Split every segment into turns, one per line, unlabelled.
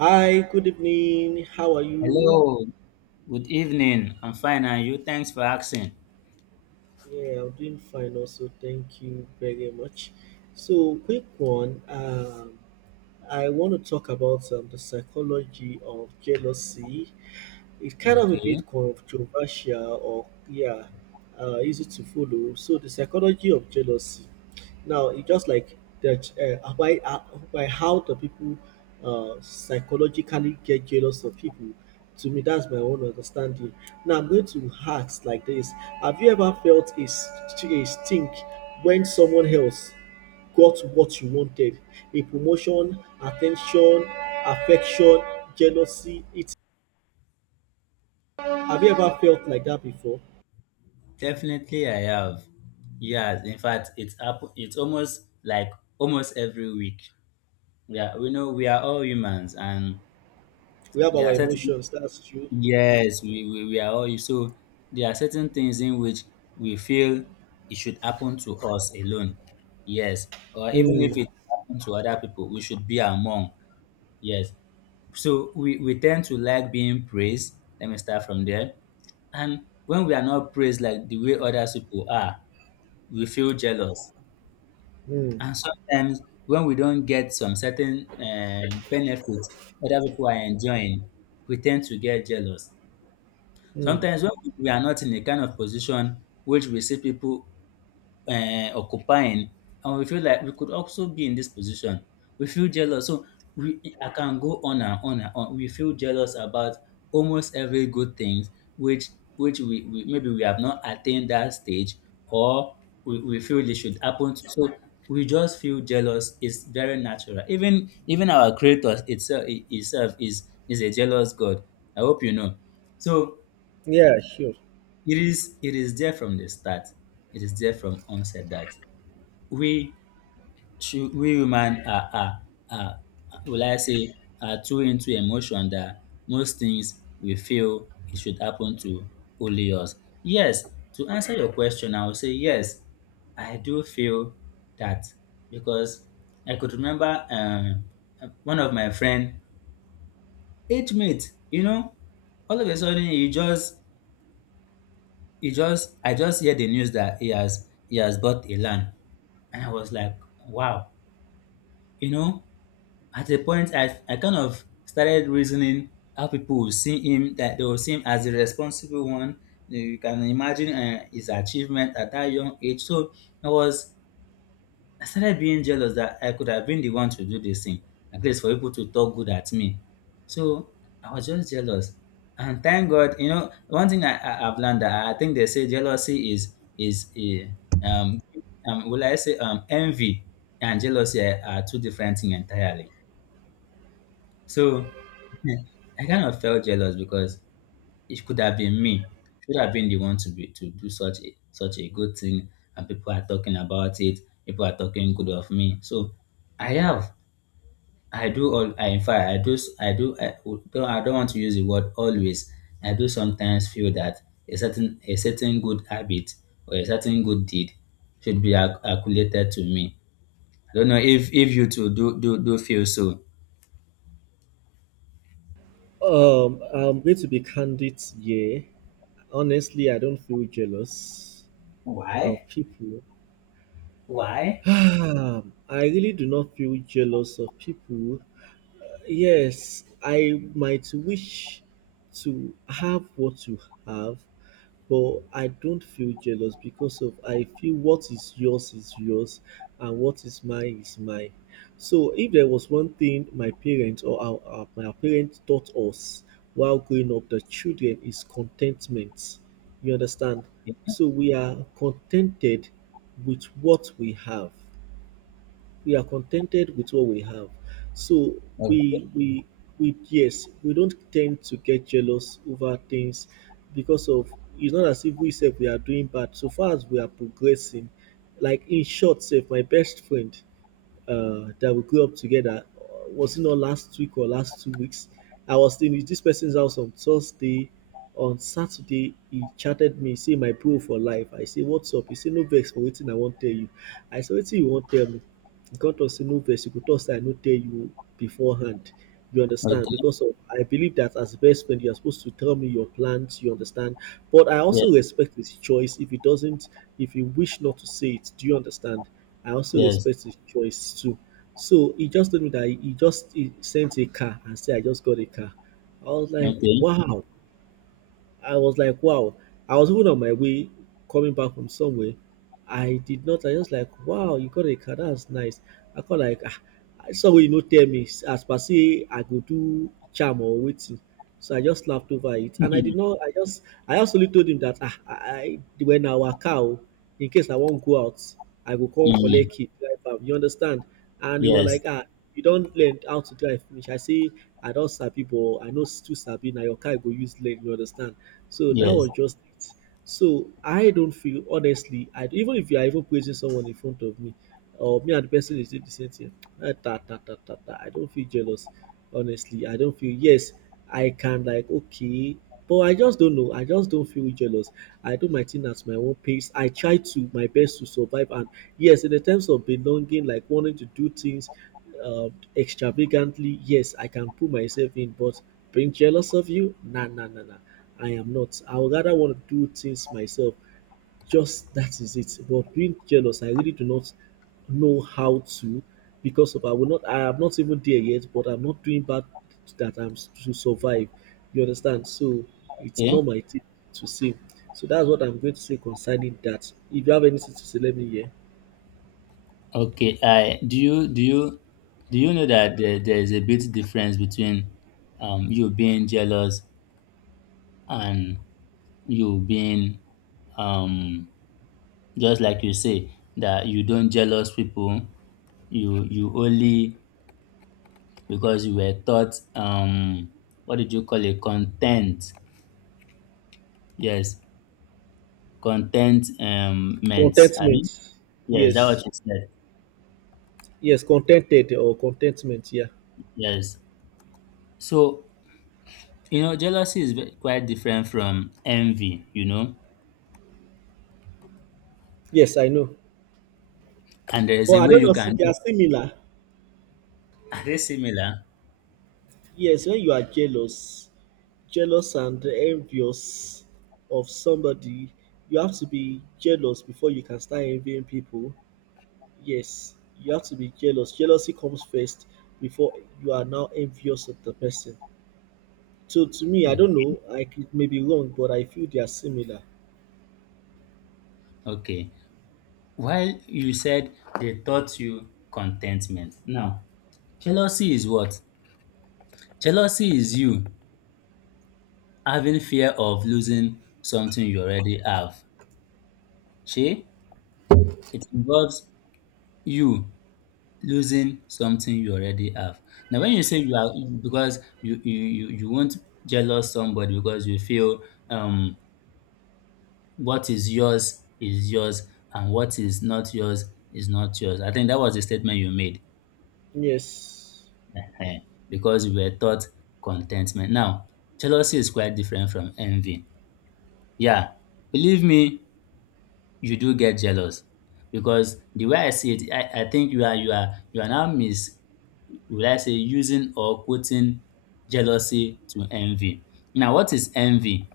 Hi, good evening. How are you?
Hello, good evening. I'm fine, and you? Thanks for asking.
Yeah, I'm doing fine also. Thank you very much. So, quick one. I want to talk about the psychology of jealousy. It's kind of a
Okay,
bit controversial or, yeah, easy to follow. So, the psychology of jealousy. Now it just like that why by how the people psychologically get jealous of people. To me, that's my own understanding. Now I'm going to ask like this: Have you ever felt a, a stink when someone else got what you wanted? A promotion, attention, affection, jealousy. It. Have you ever felt like that before?
definitely I have. Yes, in fact, it's up. It's almost like almost every week. Yeah, we know we are all humans, and
We have
there
our
are certain
emotions. That's true.
yes, we are all so there are certain things in which we feel it should happen to us alone. Yes, or even
Hmm.
if it happens to other people, we should be among. Yes, so we tend to like being praised. Let me start from there. And when we are not praised like the way other people are, we feel jealous.
Hmm.
And sometimes when we don't get some certain benefits other people are enjoying, we tend to get jealous.
Hmm.
Sometimes when we are not in a kind of position which we see people occupying, and we feel like we could also be in this position, we feel jealous. So we I can go on and on and on. We feel jealous about almost every good things which we maybe we have not attained that stage, or we feel it should happen so we just feel jealous. It's very natural. Even our creator itself is a jealous god, I hope you know. So
Yeah. Sure.
it is there from the start. It is there from onset that we should. We human are are, will I say, are too into emotion that most things we feel it should happen to only us. Yes, to answer your question, I will say yes, I do feel that, because I could remember one of my friend, age mate, you know, all of a sudden he just I just hear the news that he has bought a land. And I was like, wow, you know. At a point, I kind of started reasoning how people will see him, that they will see him as the responsible one. You can imagine his achievement at that young age. So I was, I started being jealous that I could have been the one to do this thing, at least for people to talk good at me. So I was just jealous. And thank God, you know, one thing I've learned that I think they say jealousy is, a um, envy and jealousy are two different things entirely. So I kind of felt jealous because it could have been me. Should have been the one to be to do such a such a good thing, and people are talking about it. People are talking good of me. So I have, I do all. I, in fact, I do. I don't want to use the word always. I do sometimes feel that a certain good habit or a certain good deed should be accumulated to me. I don't know if you two do feel so.
I'm going to be candid here. Honestly, I don't feel jealous of
Why?
people.
Why?
I really do not feel jealous of people. Yes, I might wish to have what you have, but I don't feel jealous because of I feel what is yours and what is mine is mine. So if there was one thing my parents or our my parents taught us while growing up, the children is contentment. You understand? So we are contented with what we have, we are contented with what we have. So we
Okay.
we we, yes, we don't tend to get jealous over things because of it's not as if we said we are doing bad. So far as we are progressing, like in short, say my best friend that we grew up together. Was it not last week or last 2 weeks? I was in this person's house on Thursday. On Saturday, he chatted me, say my bro for life. I say, "What's up?" He say, "No vex for waiting, I won't tell you." I say, "Waiting, you won't tell me." He come talk say no vex, you go talk say I no tell you beforehand. You understand?
Okay.
Because of, I believe that as best friend, you are supposed to tell me your plans, you understand? But I
Yes.
also respect his choice if he doesn't, if he wish not to say it. Do you understand? I also
Yes.
respect his choice too. So he just told me that he sent a car and said, "I just got a car." I was like,
Okay.
wow. I was like, wow. I was even on my way coming back from somewhere. I did not. I just like, wow, you got a car. That's nice. I call like, ah, somebody you no tell me as per say I go do charm or waiting. So I just laughed over it, and I did not. I just only told him that ah, I when our cow in case I won't go out, I go come
Mm,
collect it, drive am. You understand? And he was like,
yes.
ah, you don't learn how to drive finish. I say I don't sabi, but I know too sabi. Now your car go use learn. You understand? So that
Yes.
was just it. So I don't feel honestly, I even if you are even praising someone in front of me, or me and the person is doing the same thing, ah, ta, ta, ta, ta, ta, I don't feel jealous. Honestly, I don't feel, yes, I can like okay, but I just don't know. I just don't feel jealous. I do my thing at my own pace. I try to my best to survive, and yes, in the terms of belonging, like wanting to do things uh, extravagantly, yes, I can put myself in, but being jealous of you, nah, nah, nah, nah. I am not. I would rather want to do things myself. Just that is it. But being jealous, I really do not know how to because of I will not. I am not even there yet, but I'm not doing bad that I'm to survive. You understand? So it's not
Okay.
my thing to say. So that's what I'm going to say concerning that. If you have anything to say, let me hear.
Okay. I do. You do you do you know that there is a bit difference between you being jealous and you being um just like you say that you don't jealous people, you only because you were taught, um, what did you call it? Content, yes, contentment, um, meant,
Contentment.
yes, that
Yes.
what you said.
Yes, contented or contentment. Yeah.
Yes. So, you know, jealousy is quite different from envy, you know,
Yes, I know.
and there is
But
a
I
way
don't
you
know. If
can
They
do.
are similar.
Are they similar?
Yes, when you are jealous, jealous and envious of somebody, you have to be jealous before you can start envying people. Yes, you have to be jealous. Jealousy comes first before you are now envious of the person. So to me, I don't
Okay.
know. It may be wrong, but I feel they are similar.
Okay. While you said they taught you contentment. Now, jealousy is what? Jealousy is you having fear of losing something you already have. See, it involves you losing something you already have. Now, when you say you are, because you won't jealous somebody because you feel, um, what is yours is yours, and what is not yours is not yours. I think that was the statement you made.
Yes.
Ehen. Because we were taught contentment. Now, jealousy is quite different from envy. Yeah, believe me, you do get jealous, because the way I see it, I think you are now mis, would I say, using or quoting jealousy to envy. Now, what is envy?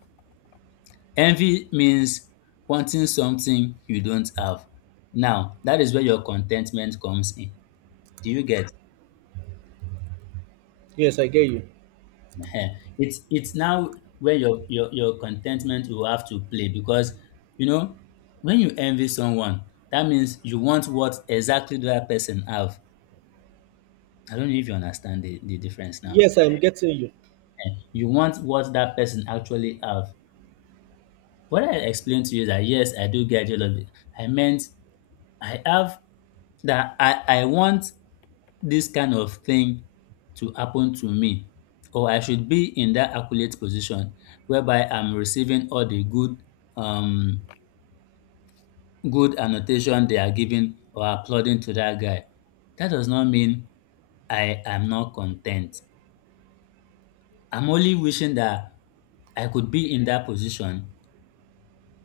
Envy means wanting something you don't have. Now, that is where your contentment comes in. Do you get?
Yes, I get you.
Ehen. It's now where your contentment will have to play, because you know when you envy someone, that means you want what exactly that person have. I don't know if you understand the difference now.
Yes, I'm getting you.
You want what that person actually have. What I explained to you is that yes, I do get jealous. I meant I have that I want this kind of thing to happen to me, or I should be in that accolade position whereby I'm receiving all the good, um, good annotation they are giving or applauding to that guy. That does not mean I am not content. I'm only wishing that I could be in that position.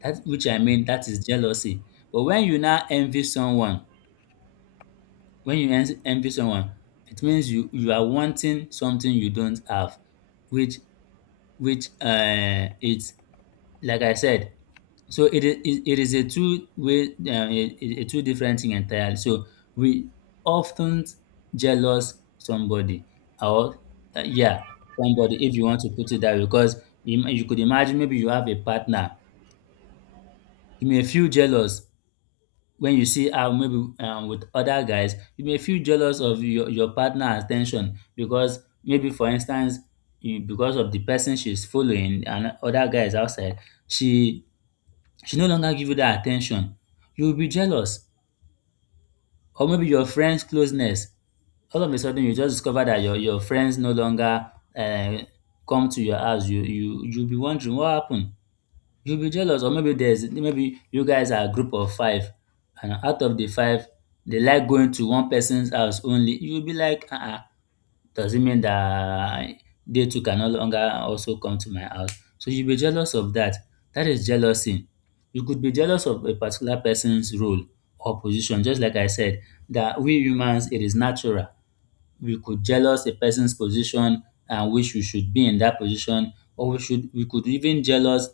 That which I mean that is jealousy. But when you now envy someone, when you envy someone, it means you are wanting something you don't have, which it's like I said. So it is it is a two way a two different thing entirely. So we often jealous somebody or, yeah, somebody, if you want to put it that way, because you could imagine maybe you have a partner, you may feel jealous when you see her maybe with other guys. You may feel jealous of your partner attention, because maybe for instance, you, because of the person she's following and other guys outside, she she no longer give you that attention. You will be jealous. Or maybe your friend's closeness. All of a sudden you just discover that your friends no longer uh, come to your house. You you'll be wondering what happened. You'll be jealous. Or maybe there's maybe you guys are a group of five, and out of the five, they like going to one person's house only. You'll be like, uh-uh, does it mean that they two can no longer also come to my house? So you'll be jealous of that. That is jealousy. You could be jealous of a particular person's role or position, just like I said, that we humans, it is natural. We could jealous a person's position and wish we should be in that position, or we should we could even jealous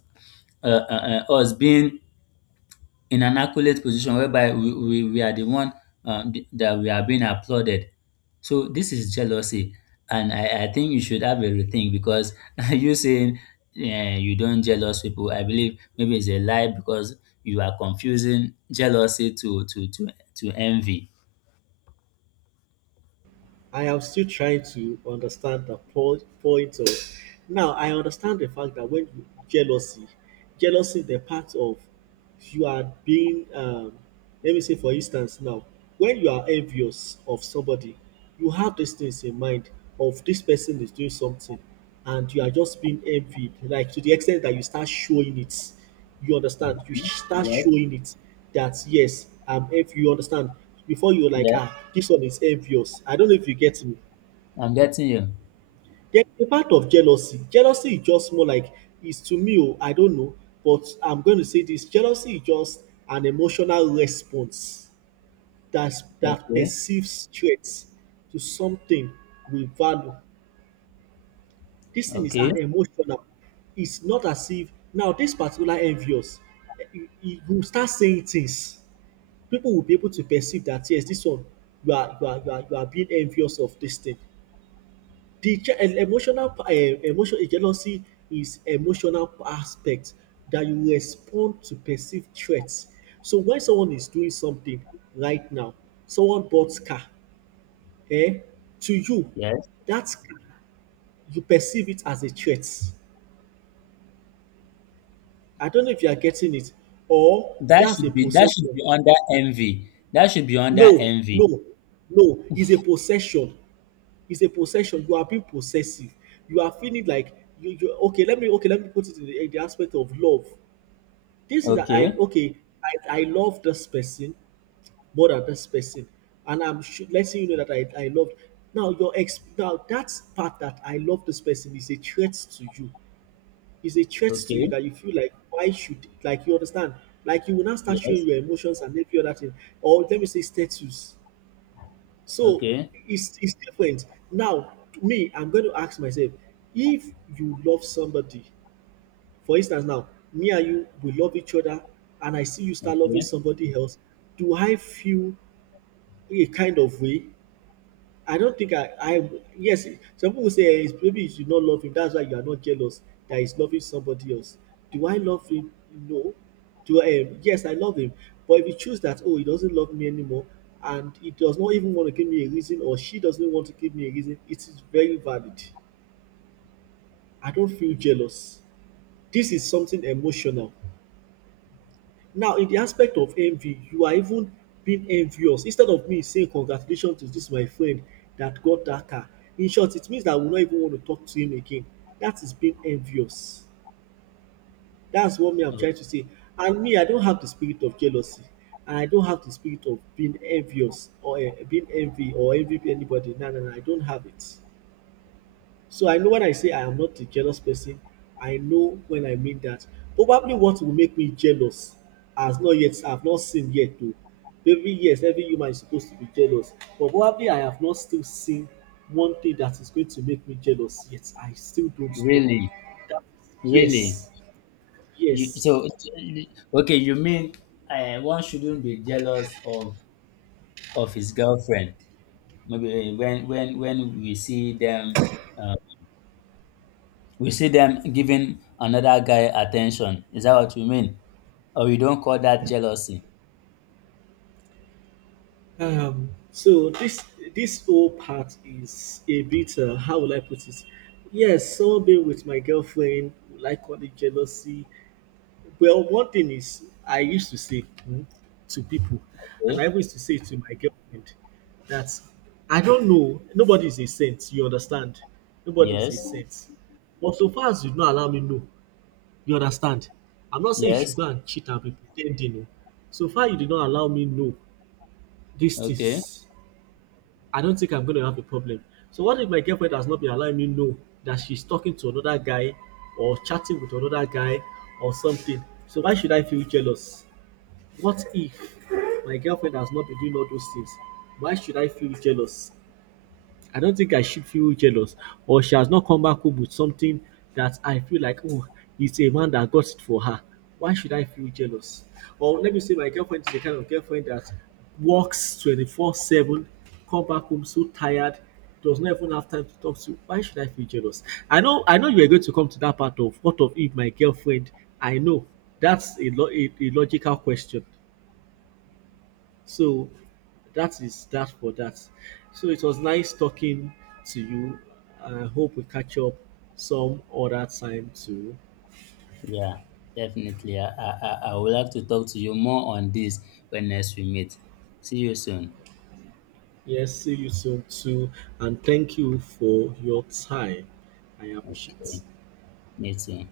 us being in an accolade position whereby we are the one that we are being applauded. So this is jealousy, and I think you should have a rethink because you saying, eh, you don't jealous people. I believe maybe it's a lie because you are confusing jealousy to envy.
I am still trying to understand the point of. Now I understand the fact that when you, jealousy, jealousy the part of you are being. Let me say for instance now, when you are envious of somebody, you have these things in mind of this person is doing something, and you are just being envied, like to the extent that you start showing it. You understand?
Okay.
Start
Yes,
showing it that yes, I'm envious. You understand? Before you're like,
yes,
ah, this one is envious. I don't know if you get me.
I'm getting you.
Then the part of jealousy. Jealousy is just more like it's to me, oh, I don't know, but I'm going to say this. Jealousy is just an emotional response that that
Okay,
perceives threats to something we value. This thing is
okay,
an emotional. It's not as if now this particular envious, you start saying things people will be able to perceive that yes, this one you are being envious of this thing. The je- and emotional emotion jealousy is emotional aspect that you respond to perceived threats. So when someone is doing something right now, someone bought car, eh? To you,
yes.
that car, you perceive it as a threat. I don't know if you are getting it, or that's a
That should
possession.
be under envy. That should be under
No,
envy.
no, no, it's a possession. It's a possession. You are being possessive. You are feeling like you okay, let me put it in the aspect of love. This is that I
Okay.
okay, I love this person more than this person. And I'm sure, letting you know that I love. Now your ex, now that part that I love this person is a threat to you. Is a threat to you
Okay.
that you feel like why should, like you understand? Like you will not start showing
Yes.
your emotions and every other thing. Or let me say status, so
Okay.
it's different. Now, me, I'm going to ask myself, if you love somebody, for instance, now me and you we love each other, and I see you start loving
Okay.
somebody else, do I feel a kind of way? I don't think I yes, some people say eh, it's maybe you should not love him. That's why you are not jealous that he's loving somebody else. Do I love him? No. Do I yes, I love him. But if you choose that, oh, he doesn't love me anymore and he does not even want to give me a reason or she doesn't want to give me a reason, it is very valid. I don't feel jealous. This is something emotional. Now, in the aspect of envy, you are even being envious. Instead of me saying congratulations to this my friend that got that car, in short, it means that I will not even want to talk to him again. That is being envious. That's what me I'm
Oh,
trying to say. And me, I don't have the spirit of jealousy, and I don't have the spirit of being envious or being envy or envy anybody. No, no, no, I don't have it. So I know when I say I am not a jealous person, I know when I mean that. Probably what will make me jealous has not yet I've not seen yet though. Every yes, every human is supposed to be jealous. But probably I have not still seen one thing that is going to make me jealous yet. I still don't know.
really.
That
Really.
yes,
You,
yes.
so so, okay, you mean, one shouldn't be jealous of his girlfriend. Maybe eh, when uh, we see them giving another guy attention. Is that what you mean? Or you don't call that jealousy?
So this this whole part is a bit how will I put it? Yes, someone being with my girlfriend, will I call it jealousy? Well, one thing is, I used to say mm, to people, and
Okay.
I always used to say to my girlfriend, that I don't know, nobody is a saint, you understand? Nobody is a
Yes.
saint. But so far as you don't allow me know, you understand? I'm not saying you should
Yes.
go and cheat and be pretending. Oh. So far you did not allow me know these
Okay.
things, I don't think I'm going to have a problem. So what if my girlfriend has not been allowing me know that she's talking to another guy or chatting with another guy or something? So why should I feel jealous? What if my girlfriend has not been doing all those things? Why should I feel jealous? I don't think I should feel jealous, or she has not come back home with something that I feel like, oh, it's a man that got it for her. Why should I feel jealous? Or let me say, my girlfriend is the kind of girlfriend that works 24/7, come back home so tired, does not even have time to talk to. Why should I feel jealous? I know you are going to come to that part of what of if my girlfriend, I know that's a, a logical question so that is that for that. So it was nice talking to you. I hope we catch up some other time too.
Yeah. Definitely. I would like to talk to you more on this when next we meet. See you soon.
Yes, see you soon too. And thank you for your time. I appreciate
Okay. Me too.